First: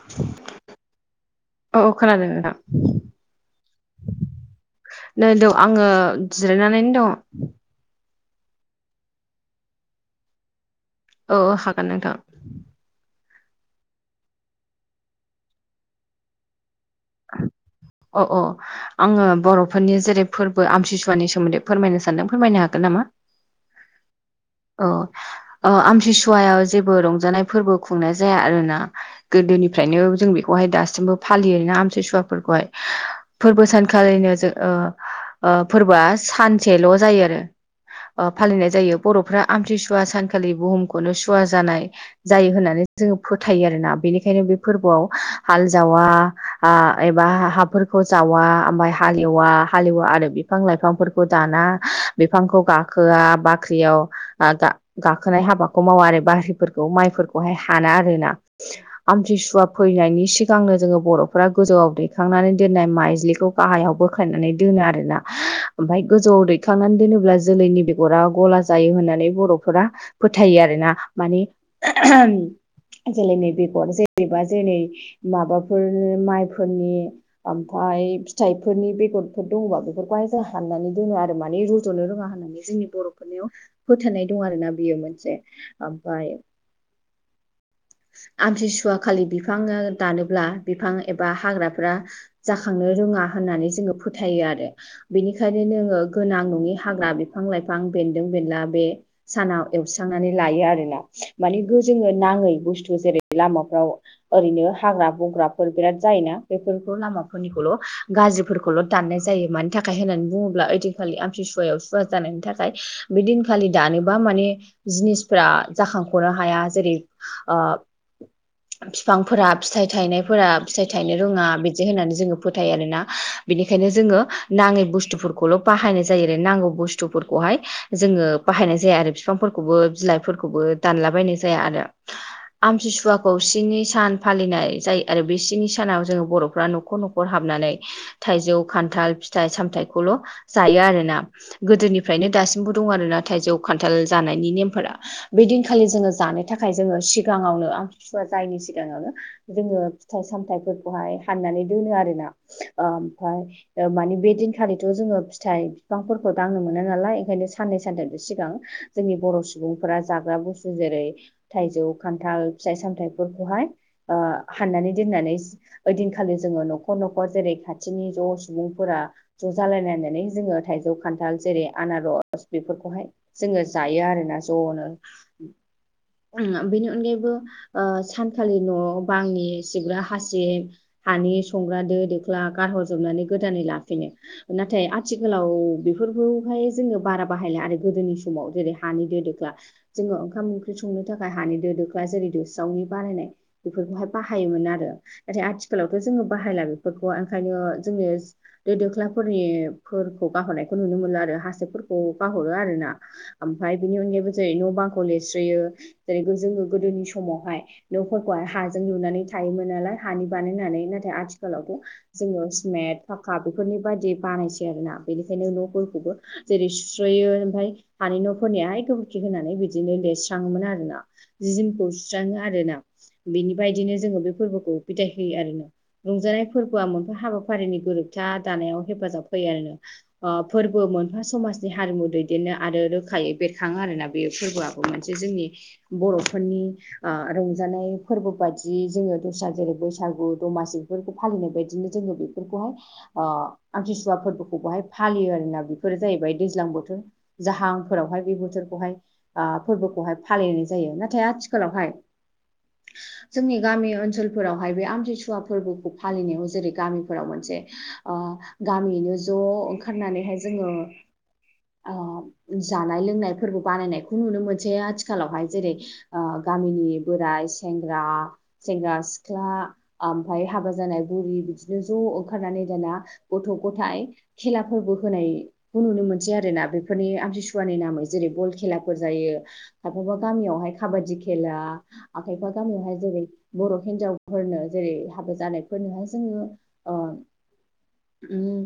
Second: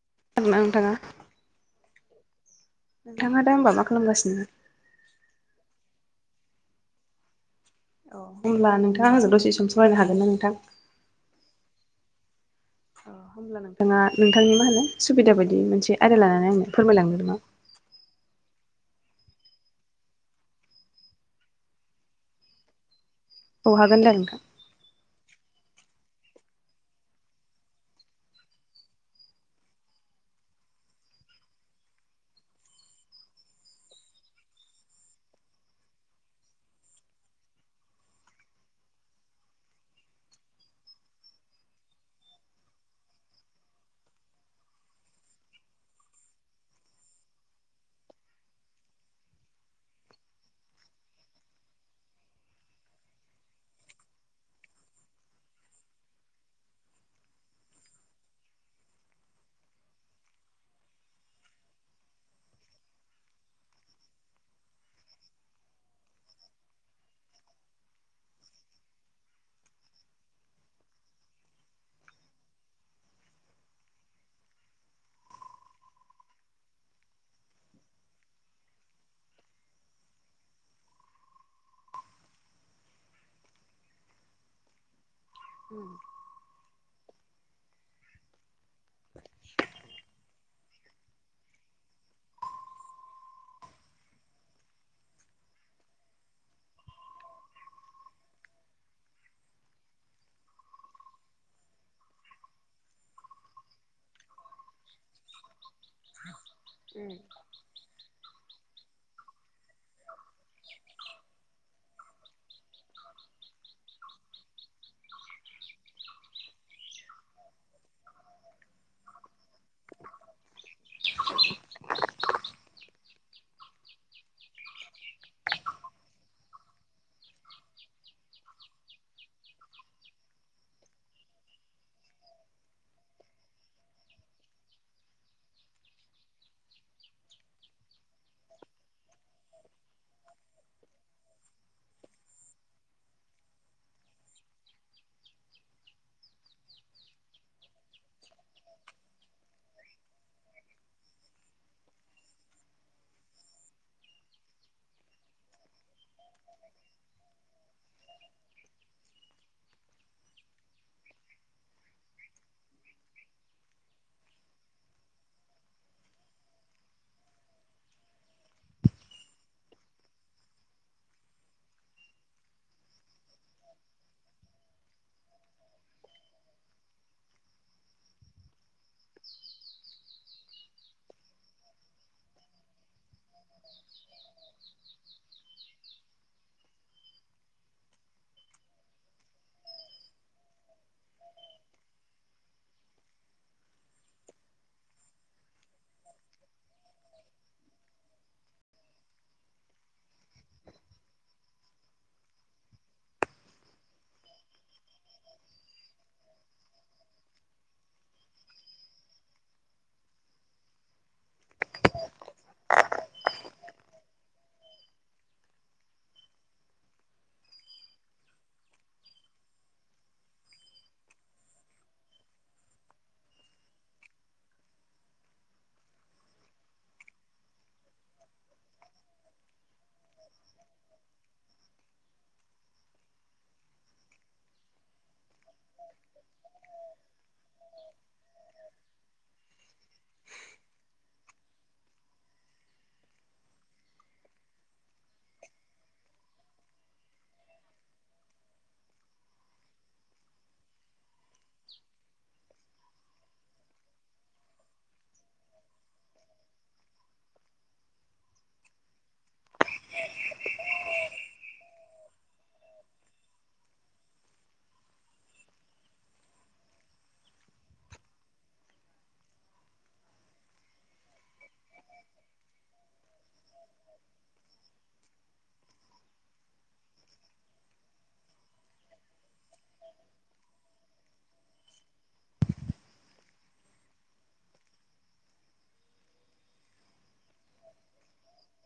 [inaudible] खोनादोना नोंथाङा? औ औ खोनादो नोंथां। नोंथाङा दा ओमबा मा खालामगासिनो? नै द आङो जिरायनानैनो दङ। औ होनोमब्ला नोंथाङा आंजों दसे सम सावरायनो हागोन ना नोंथां? औ हागोन नोंथां होमब्ला नोंथाङा नोंथांनि मा होनो सुबिदा बायदि मोनसे आयदा लानानै आंनो फोरमायलांदों नामा अ अ आङो बर'फोरनि जेरै फोरबो आमथिसुवानि सोमोन्दै फोरमायनो सानदों फोरमायनो हागोन नामा औ हागोन दे नोंथां औ आमतसुवायाव जेबो रंजानाय फोरबो खुंनाय जाया आरोना गोदोनिफ्रायनो जों बेखौहाय दासिमबो फालियोना आमथि सुवाफोरखौहाय फोरबो सानखालिनो जों ओ ओ फोरबोआ सानसेल' जायो आरो ओ फालिनाय जायो बर'फ्रा आमथिसुवा सानखालि बुहुमखौनो सुवा जानाय जायो होननानै जोङो फोथायो आरोना बेनिखायनो बे फोरबोआव हाल जावा हा एबा हाफोरखौ जावा ओमफ्राय हालेवा हालेवा आरो बिफां लाइफांफोर खौ दाना बिफांखौ गाखोआ बाख्रियाव ओ गाखोनाय हाबाखौ मावा आरो बाहारिफोरखौ माइफोरखौहाय हाना आरोना आमथिसुवा फैनायनि सिगांनो जोङो बर' फ्रा गोजौआव दैखांनानै दोननाय माइज्लिखौ गाहायाव बोखायनानै दोनो आरोना ओमफफ्राय गोजौआव दैखांनानै दोनोब्ला जोलैनि बेगरा गला जायो होननानै बर'फोरा फोथायो आरो ना माने जेलै नै बेगर जेनैबा जेरै माबाफोर माइफोरनि ओमफ्राय फिथाइफोरनि बेगरफोर दङबा बेफोरखौहाय जों हाननानै दोनो आरो माने रज'नो रोङा होननानै जोंनि बर'फोरनियाव फोथनाय दं आरोोना बेयो मोनसे ओमफफ्राय आमतसुवा खालि बिफाङा दानोब्ला बिफां एबा हाग्राफ्रा जाखांनो रोङा होननानै जोङो फोथायो आरो बेनिखायनो नोङो गोनां नङि हाग्रा बिफां लाइफां बेन्दों बेनला बे सानाव एवस्रांनानै लायो आरोना माने जोङो नाङै बुस्थु जेरै लामाफ्राव ओरैनो हाग्रा बंग्राफोर बिराद जायोना बेफोरखौ लामाफोरनिखौल' गाज्रिफोरखौल' दाननाय जायो मानि थाखाय होननानै बुङोब्ला ओइदिखालि आमतिसुवायाव सुवा जानायनि थाखाय बे दिनखालि दानोबा माने जिनिफ्रा जाखांख'नो हाया जेरै बिफांफोरा फिथाइ थायनाय फोर फिथाइ थायनो रोङा बिदि होननानै जोङो फोथायो आरोना बिनिखायनो जोङो नाङै बुस्थुफोरखौल' बाहायनाय जायो आरो नांगौ बुस्थुफोरखौहाय जोङो बाहायनाय जाया आरो बिफांफोरखौबो बिलाइफोरखौबो दानलाबायनाय जाया आरो आमथिुसुवाखौ सिनि सान फालिनाय जायो आरो बि सिनि सानाव जोङो बर'फ्रा न'खर न'खर हाबनानै थाइजौ खान्थाल फिथाइ सामथायाइखौल' जायो आरोोना गोदोनिफ्रायनो दासिमबो दं आरो नाथाय जौ खान्थाल जानायनि नेमफोरा बे दिनखालि जोङो जानो थाखाय जोङो सिगाङावनो आमि बिसुवा जायनि सिगाङावनो जोङो फिथाइ सामथायाइफोरखौहाय हाननानै दोनो आरो ना ओमफफ्राय मानि बे दिनखालिथ' जोङो फिथाइ बिफांफोरखौ दांनो मोना नालाय ओंखायनो साननै सानथामो सिगां जोंनि बर' सुबुंफोरा जाग्रा बुस्थु जेरै थाइौ खान्थाल फिथाइ सामथफोरखौहाय हाननानै दोननानै ओइदिनखालि जोङो न'खर न'खर जेरै खाथिनि ज' सुबुंफोरा ज' जालायलायनानै जोङो थाइजौ खान्थाल जेरै आनारस बेफोरखौहाय जोङो जायो आरोना ज'नो बेनि अनगायैबो सानखालि न'आव बांनि सिबग्रा हासिब हानि संग्रा दो दोख्ला गारहरजोबनानै गोदानै लाफिनो नाथाय आथिखालाव बेफोरखौहाय जोङो बारा बाहायला आरो गोदोनि समाव जेरै हानि दो दोख्ला जोङो ओंखाम ओंख्रि संनो थाखाय हानि दो दोख्ला जेरै दोस्रावनि बानायनाय बेफोरखौहाय बाहाय बाहायोमोन आरो नाथाय आथिखालावथ' जोङो बाहायला बेफोरखौ ओंखायनो जोंनि दै दोख्लाफोरनिफोरखौ गाहरनायखौ नुनो मोनो आरो हासिबफोरखौ गाहरो आरोना। ओमफ्राय बिनि अनगायैबो जेरै न' बांखौ लिरस्रोयो। जेरै जोङ गोदोनि समावहाय न'फोरखौहाय हाजों लुनानै थायोमोन नालाय हानि बानायनानै नाथाय आथिखालावथ' जोंनियाव सिमेन्ट फाखा बेफोरनि बायदि बानायसै आरोोना बेनिखायनो न'फोरखौबो जेरै सुस्र'यो ओमफफ्राय हानि न'फोरनियााहाय गोबोरखि होनानै बिदिनो लिरस्राङोमोन आरोना। जि जिोमखौ सुस्राङो आरोोना बिनि बदिनो जोङो बे फोरबोखौ फिथाइ होयो आरो। रंजानाय फोरबोआ मोनफा हाबाफारिनि गोरोबथा दानायाव हेफाजाब होयो आरो। फोरबो मोनफा समाजनि हारिमु दैदेननो आरो रोखायै बेरखाङो आरोना बे फोरबोआ। मोनसे जोंनि बर'फोरनि ओ रंजानाय फोरबो बायदि जि जोङो दस्रा जेरै बैसागु दमासि बेफोरखौ फालिनाय बायदिनो जोङो बेफोरखौहाय ओ आमथिसुवा फोरबोखौ बहाय फालियो आरोना बेफोरो जाहैबाय दैज्लां बोथोर जाहांफोरावहाय बे बोथोरखौहाय ओ फोरबोखौहाय फालिनाय जायो नाथाय आथिखालावहाय जोंनि गामि ओनसोलफोरावहाय बे आमतसुवा फोरबोखौ फालिनायाव जेरै गामिफोराव मोनसे ओ गामियैनो ज' ओंखारनानैहाय जोङो जानाय लोंनायफोरबो बानायनायखौ नुनो मोनसै आथिखालावहाय जेरै ओ गामिनि बोराय सेंग्रा सेंग्रा सिख्ला ओमफ्राय हाबा जानाय बुरि बिदि बि ज' ओंखारनानै दाना गथ' गथायाइ खेलाफोरबो होनाय खौ नुनो मोनसै आरो ना बेफोरनि आमथिसुवानि नामै जेरै बल खेलाफोर जायो। खायफाबा गामियावहाय खाबादि खेला खायफा गामियावहाय जेरै बर' हिन्जावफोरनो जेरै हाबा जानायफोरनोहाय जोङो ओ उम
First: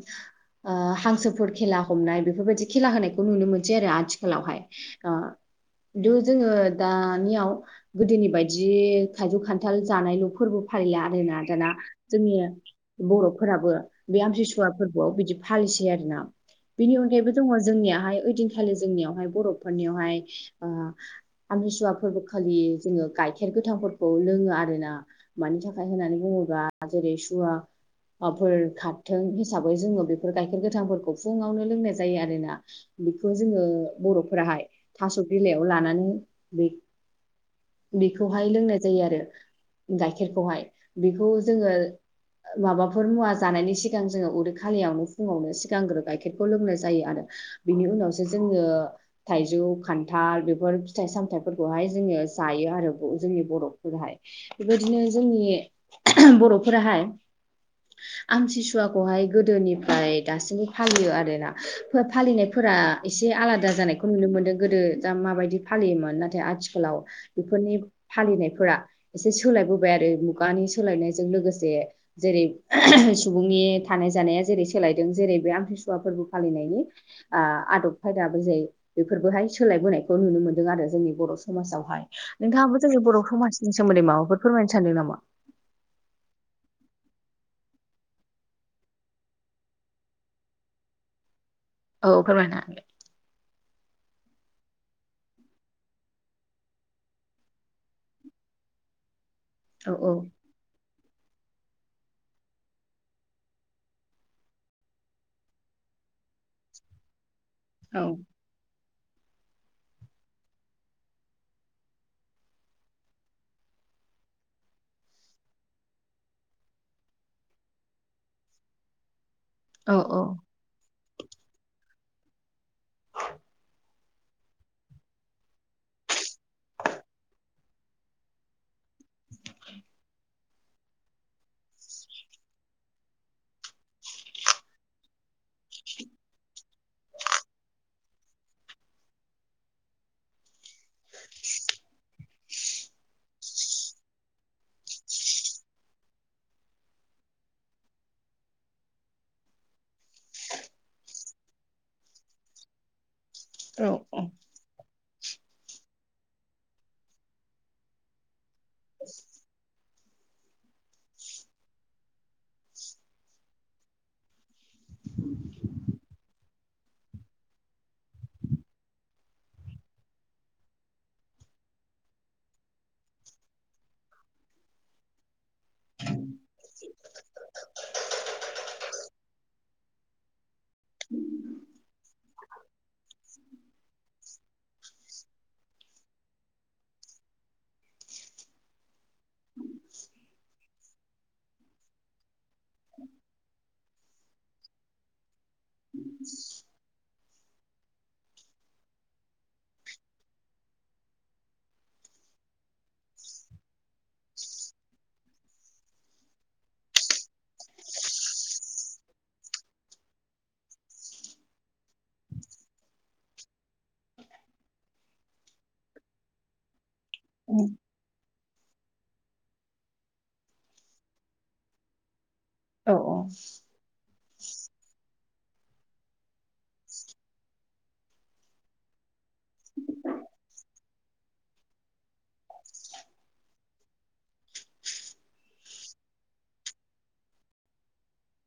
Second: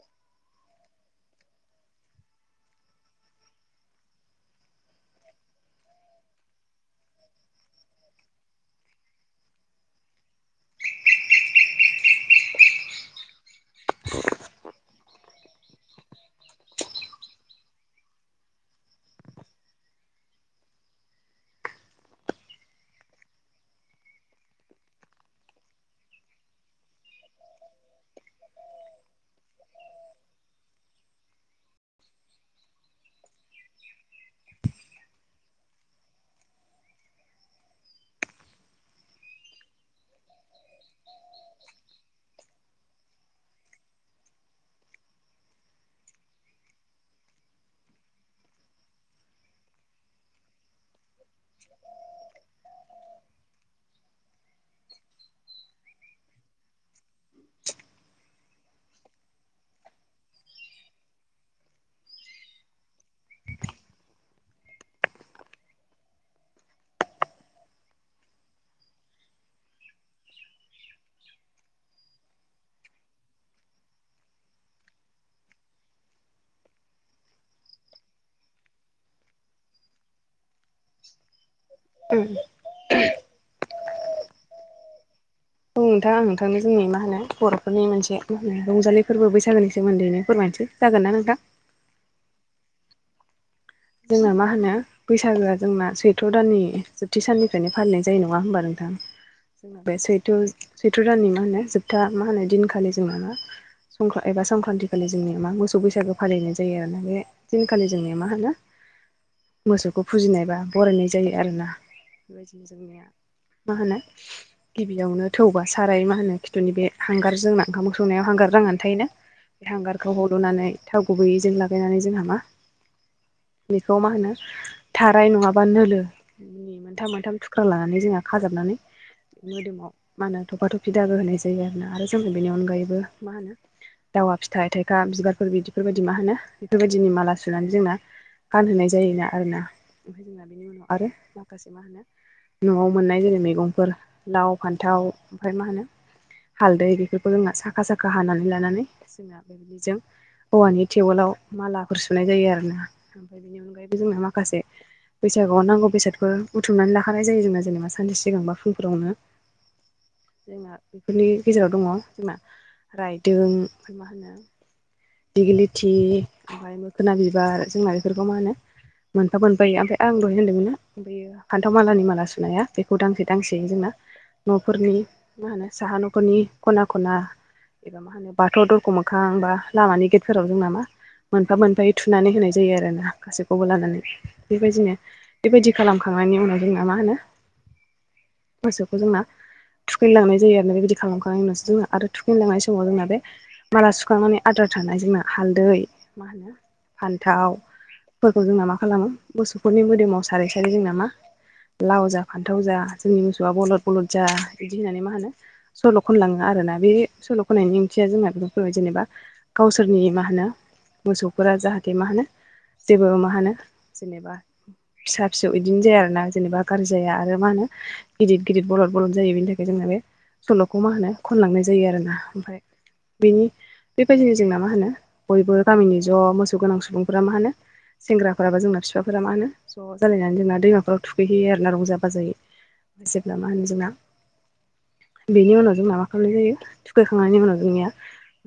ओ हांसोफोर खेला हमनाय बेफोरबायदि खेला होनायखौ नुनो मोनसै आरो आथिखालावहाय। खिन्थु जोङो दानियाव गोदोनि बायदि थाइजौ खान्थाल जानायल' फोरबो फालिला आरोना दाना जोंनिया बर'फोराबो बे आमतसुवा फोरबोआव बिदि फालिसै आरोना। बिनि अनगायैबो दङ जोंनियाहाय ओइदिनखालि जोंनियावहाय बर'फोरनियावहाय ओ आमृिसुवा फोरबो खालि जोङो गाइखेर गोथां फोरबो खौ लोङो आरो ना मानि थाखाय होननानै बुङोबा जेरै सुवा फोर खारथों हिसाबै जोङो बेफोर गाइखेर गोथांफोरखौ फुङावनो लोंनाय जायो आरोना। बेखौ जोङो बर'फोराहाय थास' बिलाइयाव लानानै बे बेखौहाय लोंनाय जायो आरो गाइखेरखौहाय बेखौ जोङो माबाफोर मुवा जानायनि सिगां जोङो उदै खालियावनो फुङावनो सिगांग्रो गाइखेरखौ लोंनाय जायो आरो। बिनि उनावसो जोङो थाइजौ खान्थाल बेफोर फिथाइ सामथाइफोरखौहाय जोङो जायो आरो जोंनि बर' बेबायदिनो जोंनि बर'फोराहाय [inaudible] आमतिसुवाखौहाय गोदोनिफ्राय दासिमबो फालियो आरोना फालिनायफोरा एसे आलादा जानायखौ नुनो मोनदों गोदो दा माबायदि फालियोमोन नाथाय आथिखालाव बेफोरनि फालिनायफोरा एसे सोलायबोबाय आरो मुगानि सोलायनायजों लोगोसे जेरै सुबुंनि थानाय जानाया जेरै सोलायदों जेरै बे आमत्रिसुवा फोरबो फालिनायनि ओ आदब खायदाबो जाय बेफोरबोहाय सोलायबोनायखौ नुनो मोन्दों आरो। जोंनि बर' समाजावहाय औ नोंथाङाबो जोंनि बर' समाजनि सोमोन्दै माबाफोर फोरमायनो सानदों नामा? औ नोंथां आं नोंथांनो जोंनि मा होनो बर'फोरनि मोनसे मा होनो रंजालि फोरबो बैसागोनि सोमोन्दैनो फोरमायनोसै। जागोन ना नोंथां? औ फोरमायनो हागोन दे। जोंना मा होनो? बैसागोआ जोंना सैथ्र' दाननि जोबथि साननिफ्रायनो फालिनाय जायो नङा होनोमबा नोंथां? जोंना औ बे सैथ' सैथ' राननि मा होनो जोबथा मा होनो दिनखालि जोंना मा संख्रा एबा संक्रान्ति खालि जोंनिया मा मोसौ बैसागो फालिनाय जायो आरोोना बे दिनखालि औ जोंनिया मा होनो? मोसौखौ फुजिनायबा बरायनाय जायो आरोना बेबायदिनो जोंनिया मा होनो गिबियावनो थौबा साराय मा होनो खिथुनि बे हांगार जोंना ओंखाम संनायाव हांगार नांनानै थायो ना बे औ हांगारखौ औ हल'नानै थाव गुबैयैजों लागायनानै जोंहा मा बेखौ मा होनो थाराय नङाबा नोलो नि मोनथाम मोनथाम थुख्रा लानानै जोंहा खाजाबनानै मोदोमाव मा होनो थफा-थफा दाबो होनाय जायो आरोना आरो जों बेनि अनगायैबो मा होनो दावा फिथाइ थाइखा बिबारफोर बिदिफोरबायदि मा होनो बेफोरबायदिनि माला सुनानै जोंना गानहोनाय जायो आरोना ओमफ्राय जोंना बेनि उनाव आरो माखासे मा न'आव मोननाय जेरै मैगंफोर लाव फान्थाव ओमफ्राय मा होनो हालदै बेफोरखौ जोंना साखा साखा हानानै लानानै जोङो बेबायदि जों औवानि टेबोलाव मालाफोर सुनाय जायो आरो ना ओमफ्राय बेनि औ अनगायैबो औ जोंना माखासे बैसागुआव नांगौ बेसादखौ बुथुमनानै लाखानाय जायो जोंना जेनेबा सानसे सिगांबा फुंफोरावनो जोंना बेफोरनि गेजेराव दङ जोंना रायदों ओमफ्राय मा होनो दिगलिथि ओमफ्राय मोखोना बिबार जोंना बेफोरखौ मा होनो मोनफा मोनफायै ओमफ्राय आं दहाय होन्दोंमोन ना बेयो फान्थाव मालानि माला सुनाया बेखौ दांसे दांसेयैनो जोंना न'फोरनि मा होनो साहा न'फोरनि खना-खना एबा मा होनो बाथौ दरख' मोखां बा लामानि गेटफोराव जोंना मा मोनफा मोनफायै थुनानै होनाय जायो आरो ना गासैखौबो लानानै बेबायदिनो बेबायदि खालामखांनायनि उनाव जोंना मा होनो मोसौखौ जोंना थुखैेनलांनाय जायो आरो बेबायदि खालामखांनायनि उसो जोङो आरो थुखैेनलांनाय समाव जोंना बे माला सुखांनानै आदार थानाय जोंना हालदै मा होनो फान्थाव फोरखौ जोंना मा खालामो गोसौफोरनि मोदोमाव सारै-सारै जोंना मा लाव जा फान्थाव जा जोंनि मोसौआ बलद बलद जा बिदि होननानै मा होनो सल' खनलाङो आरोना बे सल' खननायनि ओंथिया जोंना बेफोर जेनेबा गावसोरनि मा होनो मोसौफोरा जाहाथे मा होनो जेबो मा होनो जेनेबा फिसा फिसौ बिदिनो जाया आरोना जेनेबा गाज्रि जाया आरो मा औ होनो गिदिर गिदिर बलद बलद जायो बिनि थाखाय जोंना बे सल'खौ मा होनो खनलांनाय जायो आरोना ओमफ्राय औ बेनि बेबायदिनो जोंना मा होनो बयबो गामिनि ज' मोसौ गोनां सुबुंफोरा मा होनो सेंग्राफोराबो जोंना बिफाफोरा मा होनो ज' जालायनानै जोंना दैमाफोराव थुखैहैयो आरोना रंजा बाजायै जेब्ला मा होनो जोंना बेनि उनाव जोंना मा खालामनाय जायो थुखायखांनायनि उनाव जोंनिया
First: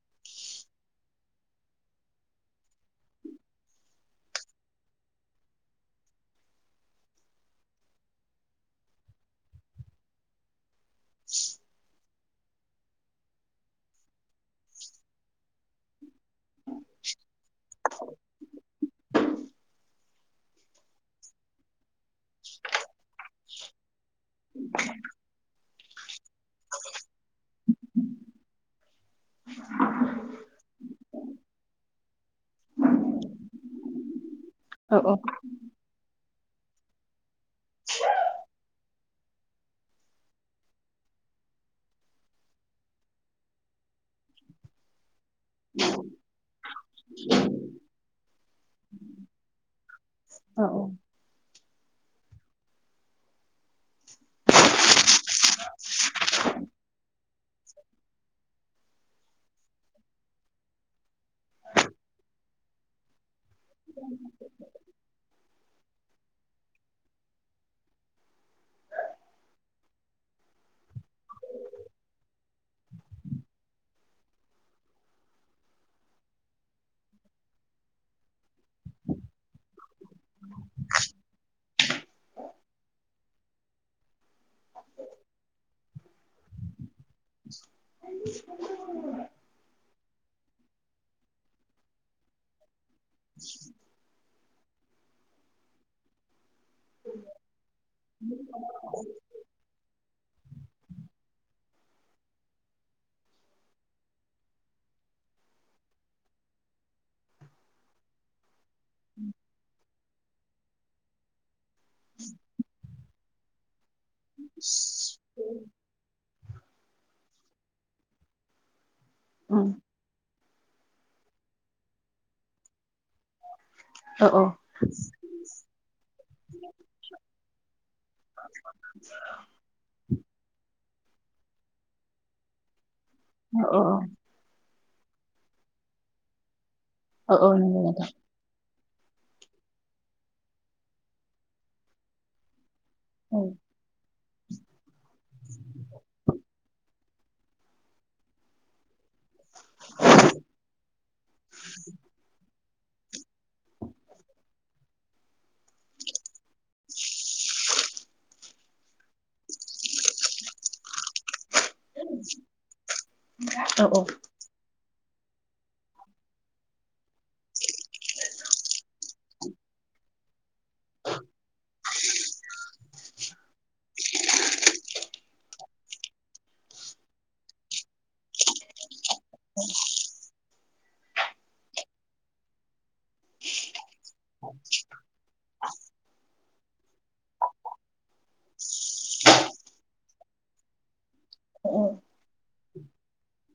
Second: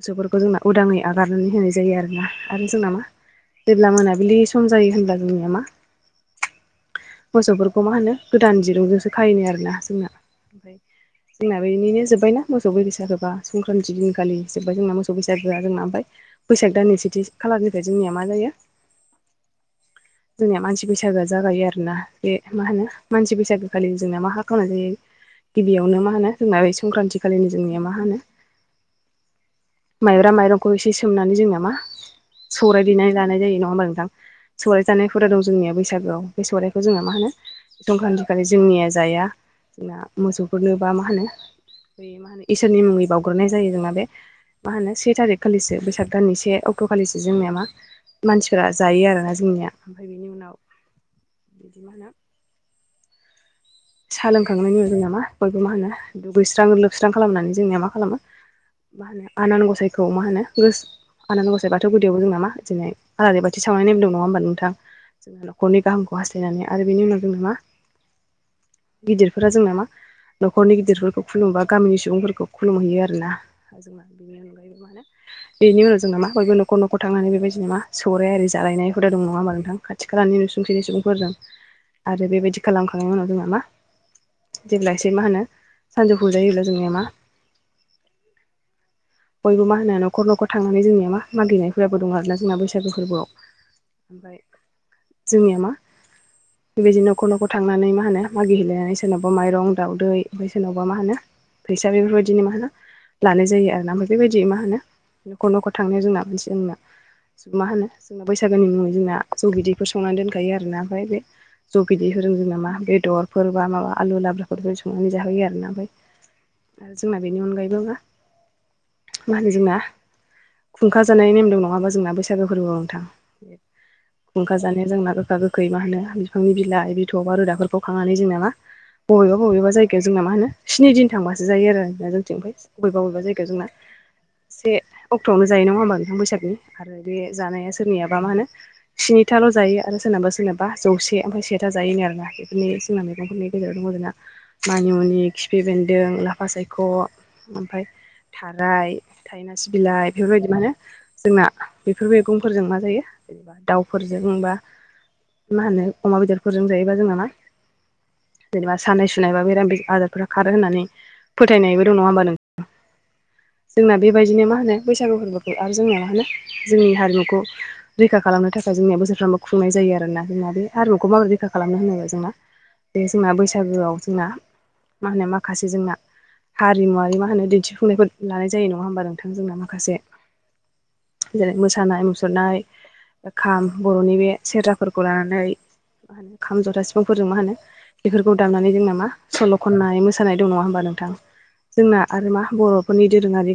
मोसौफोरखौ जोंना उदाङै आगारनानै होनाय जायो आरोना आरो जोंना मा जेब्ला मोनाबिलि सम जायो होनब्ला जोंनिया मा मोसौफोरखौ मा होनो गोदान जिरुंजोंसो खायनो आरोना जोंना ओमफ्राय जोंना बेनिनो जोब्बायना मोसौ बैैसागोबा संक्रान्ति दिनखालि जोबबाय जोंना मोसौ बैसागोआ जोंना ओमफ्राय बैसाग दाननि सेथि खालारनिफ्राय जोंनिया मा जायो [inaudible] जोंनिया मानसि बैसागोआ जागायो आरोना बे मा होनो मानसि बैसागो खालि जोंनाया मा खालामनाय जायो गिबियावनो मा होनो जोंना संक्रान्ति खालिनि जोंनिया मा होनो माइब्रा माइरंखौ एसे सोमनानै जोंना मा सौराय देनानै जानाय जायो नङा होमबा नोंथां सौराय औ जानायफोर हुदा दं जोंनिया बैसागोआव बे सौरायखौ जोङो मा होनो संख्रान्थिखालि जोंनिया जाया जोंना मोसौफोरनो बा मा होनो बे मा होनो इसोरनि मुङै बावग्रोनाय जायो जोंना बे मा होनो से थारिख खालिसो बैसाग दाननि से अक्ट' खालिसो जोंनिया मा मानसिफोरा जायो आरोना जोंनिया ओमफ्राय बिनि उनाव औ बिदि मा होनो साह लोंखांनायनि उनाव जोंना मा बयबो मा होनो दुगैस्रां लोबस्रां खालामनानै जोंनिया मा खालामो मा होनो आनान गसाइखौ मा होनोस आनान गसाइ बाथौ गुदियावबो जोंना मा दिदिनै आलारि बाथि सावनाय नेमदों नङा होमबा नोंथां जों नखरनि गाहखौ हास्थायनानै आरो बेनि उनाव जोंना मा गिदिरफोरा जों नामा न'खरनि गिदिरफोरखौ खुलुमोबा गामिनि सुबुंफोरखौ खुलुमहैयो आरो ना जोंना बेनि अनगायैबो माने बेनि उनाव जों नामा बयबो न'खर न'खर थांनानै बेबायदि नामा सौराय आरि जालानाय हुदा दं नङा होनबा नोंथां खाथि खाथि खालानि नुसुंसेनि सुबुंफोरजों आरो बेबायदि खालामखांनायनि उनाव जों नामा जेब्ला एसे मा होनो सानजौफु जायोब्ला जोंनिया मा बयबो मा होनो नखर नखर थांनानै जोंनिया मा मागिनायफोराबो दं आर ना जोंना बे बैसागो फोरबोआव ओमफ्राय जोंनिया मा बेबायदि न'खर न'खर थांनानै मा होनो मागि हेलायनानै सोरनावबा माइरं दाावदै ओमफ्राय सोरनावबा मा होनो फैसा बेफोरबायदिनो मा होनो लानाय जायो आरोा ओमफ्राय बेबायदि मा होनो न'खर न'खर थांनायाव जोंना मोनसे जोंना ग मा होनो जोंना बैसागोनि मुङै जोंना जौ बिदैखौ संनानै दोनखायो आरोना ओमफ्राय बे ज' बिदै होदों जों नामा बेदरफोरबा माबा आलु लाब्राखौ सङो मनानै जाहोयो आरोना ओमफ्राय आरो जोंना बेनि अनगायैबो मा मा होनो जोंना खुंखा जानाय नेम दं नङाबा जोंना बैसागो फोरबोआव नोंथां औ खुंखा जानाया जोंना गोखा गोखै मा होनो बिफांनि बिलाइ बि थ'बा रोदाफोरखौ थांनानै जोंना मा बबेबा बबेबा जायगायाव ना मा होन स्नि दिन थांबासो जायो आरोना जोंथिं बबेबा बबेबा जायगा जोंना से अक्ट'आवनो जायो नङा होमबा नोंथां बैसागनि आरो बे औ जानाया नंगौ नोंथां सोरनियाबा मा होनो स्निथाल' जायो आरो सोरनाबा सोरनाबा जौसे ओमफ्राय सेथा जायोन आरोना बेफोरनि जोंना मैगंफोरनि औ गेजेराव द जोंना मानिमुनि खिफि बेन्दों लाफा सायख' ओमफ्राय थानाय थायना सि बिलाइ बेफोरबायदि मा होनो जोंना बेफोर मैगंफोरजों मा जायो जेनेबा दाउफोरजों बा मा होनो अमा बेदरफोरजों जायोबा जों नामा [inaudible] जेनेबा सानाय सुनाय बा बेराम बे आजारफोरा खारो होननानै फोथायनायबो दङ नङ होमबा नों जोंना औ बेबायदिनो मा होनो बैसागु फोरबोखौ आरो जोंना मा होनो जोंनि हारिमुखौ रैखा खालामनो थाखाय जोंनि बोसोरफ्रोमबो खुंनाय जायो आरोना जोंना बे आरिमुखौ माबोरै रैखा खालामनो होनोबा जोंना बेे जोंना बैसागोआव जोंना मा होनो माखासे जोंना हारिमुवारि मा होनो दिन्थिफुंनायखौ लानाय जायो नङा होमबा नों बिथां जोंना माखासे जेरै मोसानाय मुसुरनाय खाम बर'नि बे सेरजाफोरखौ लानानै मा होनो खाम जथासे बिफांफोरजों मा होनो बेफोरखौ दामनानै जोंना मा सल' खननाय मोसानाय दं नङा होनोबा नोंथां औ औ जोंना आरो मा बर'फोरनि दोरोङारि गान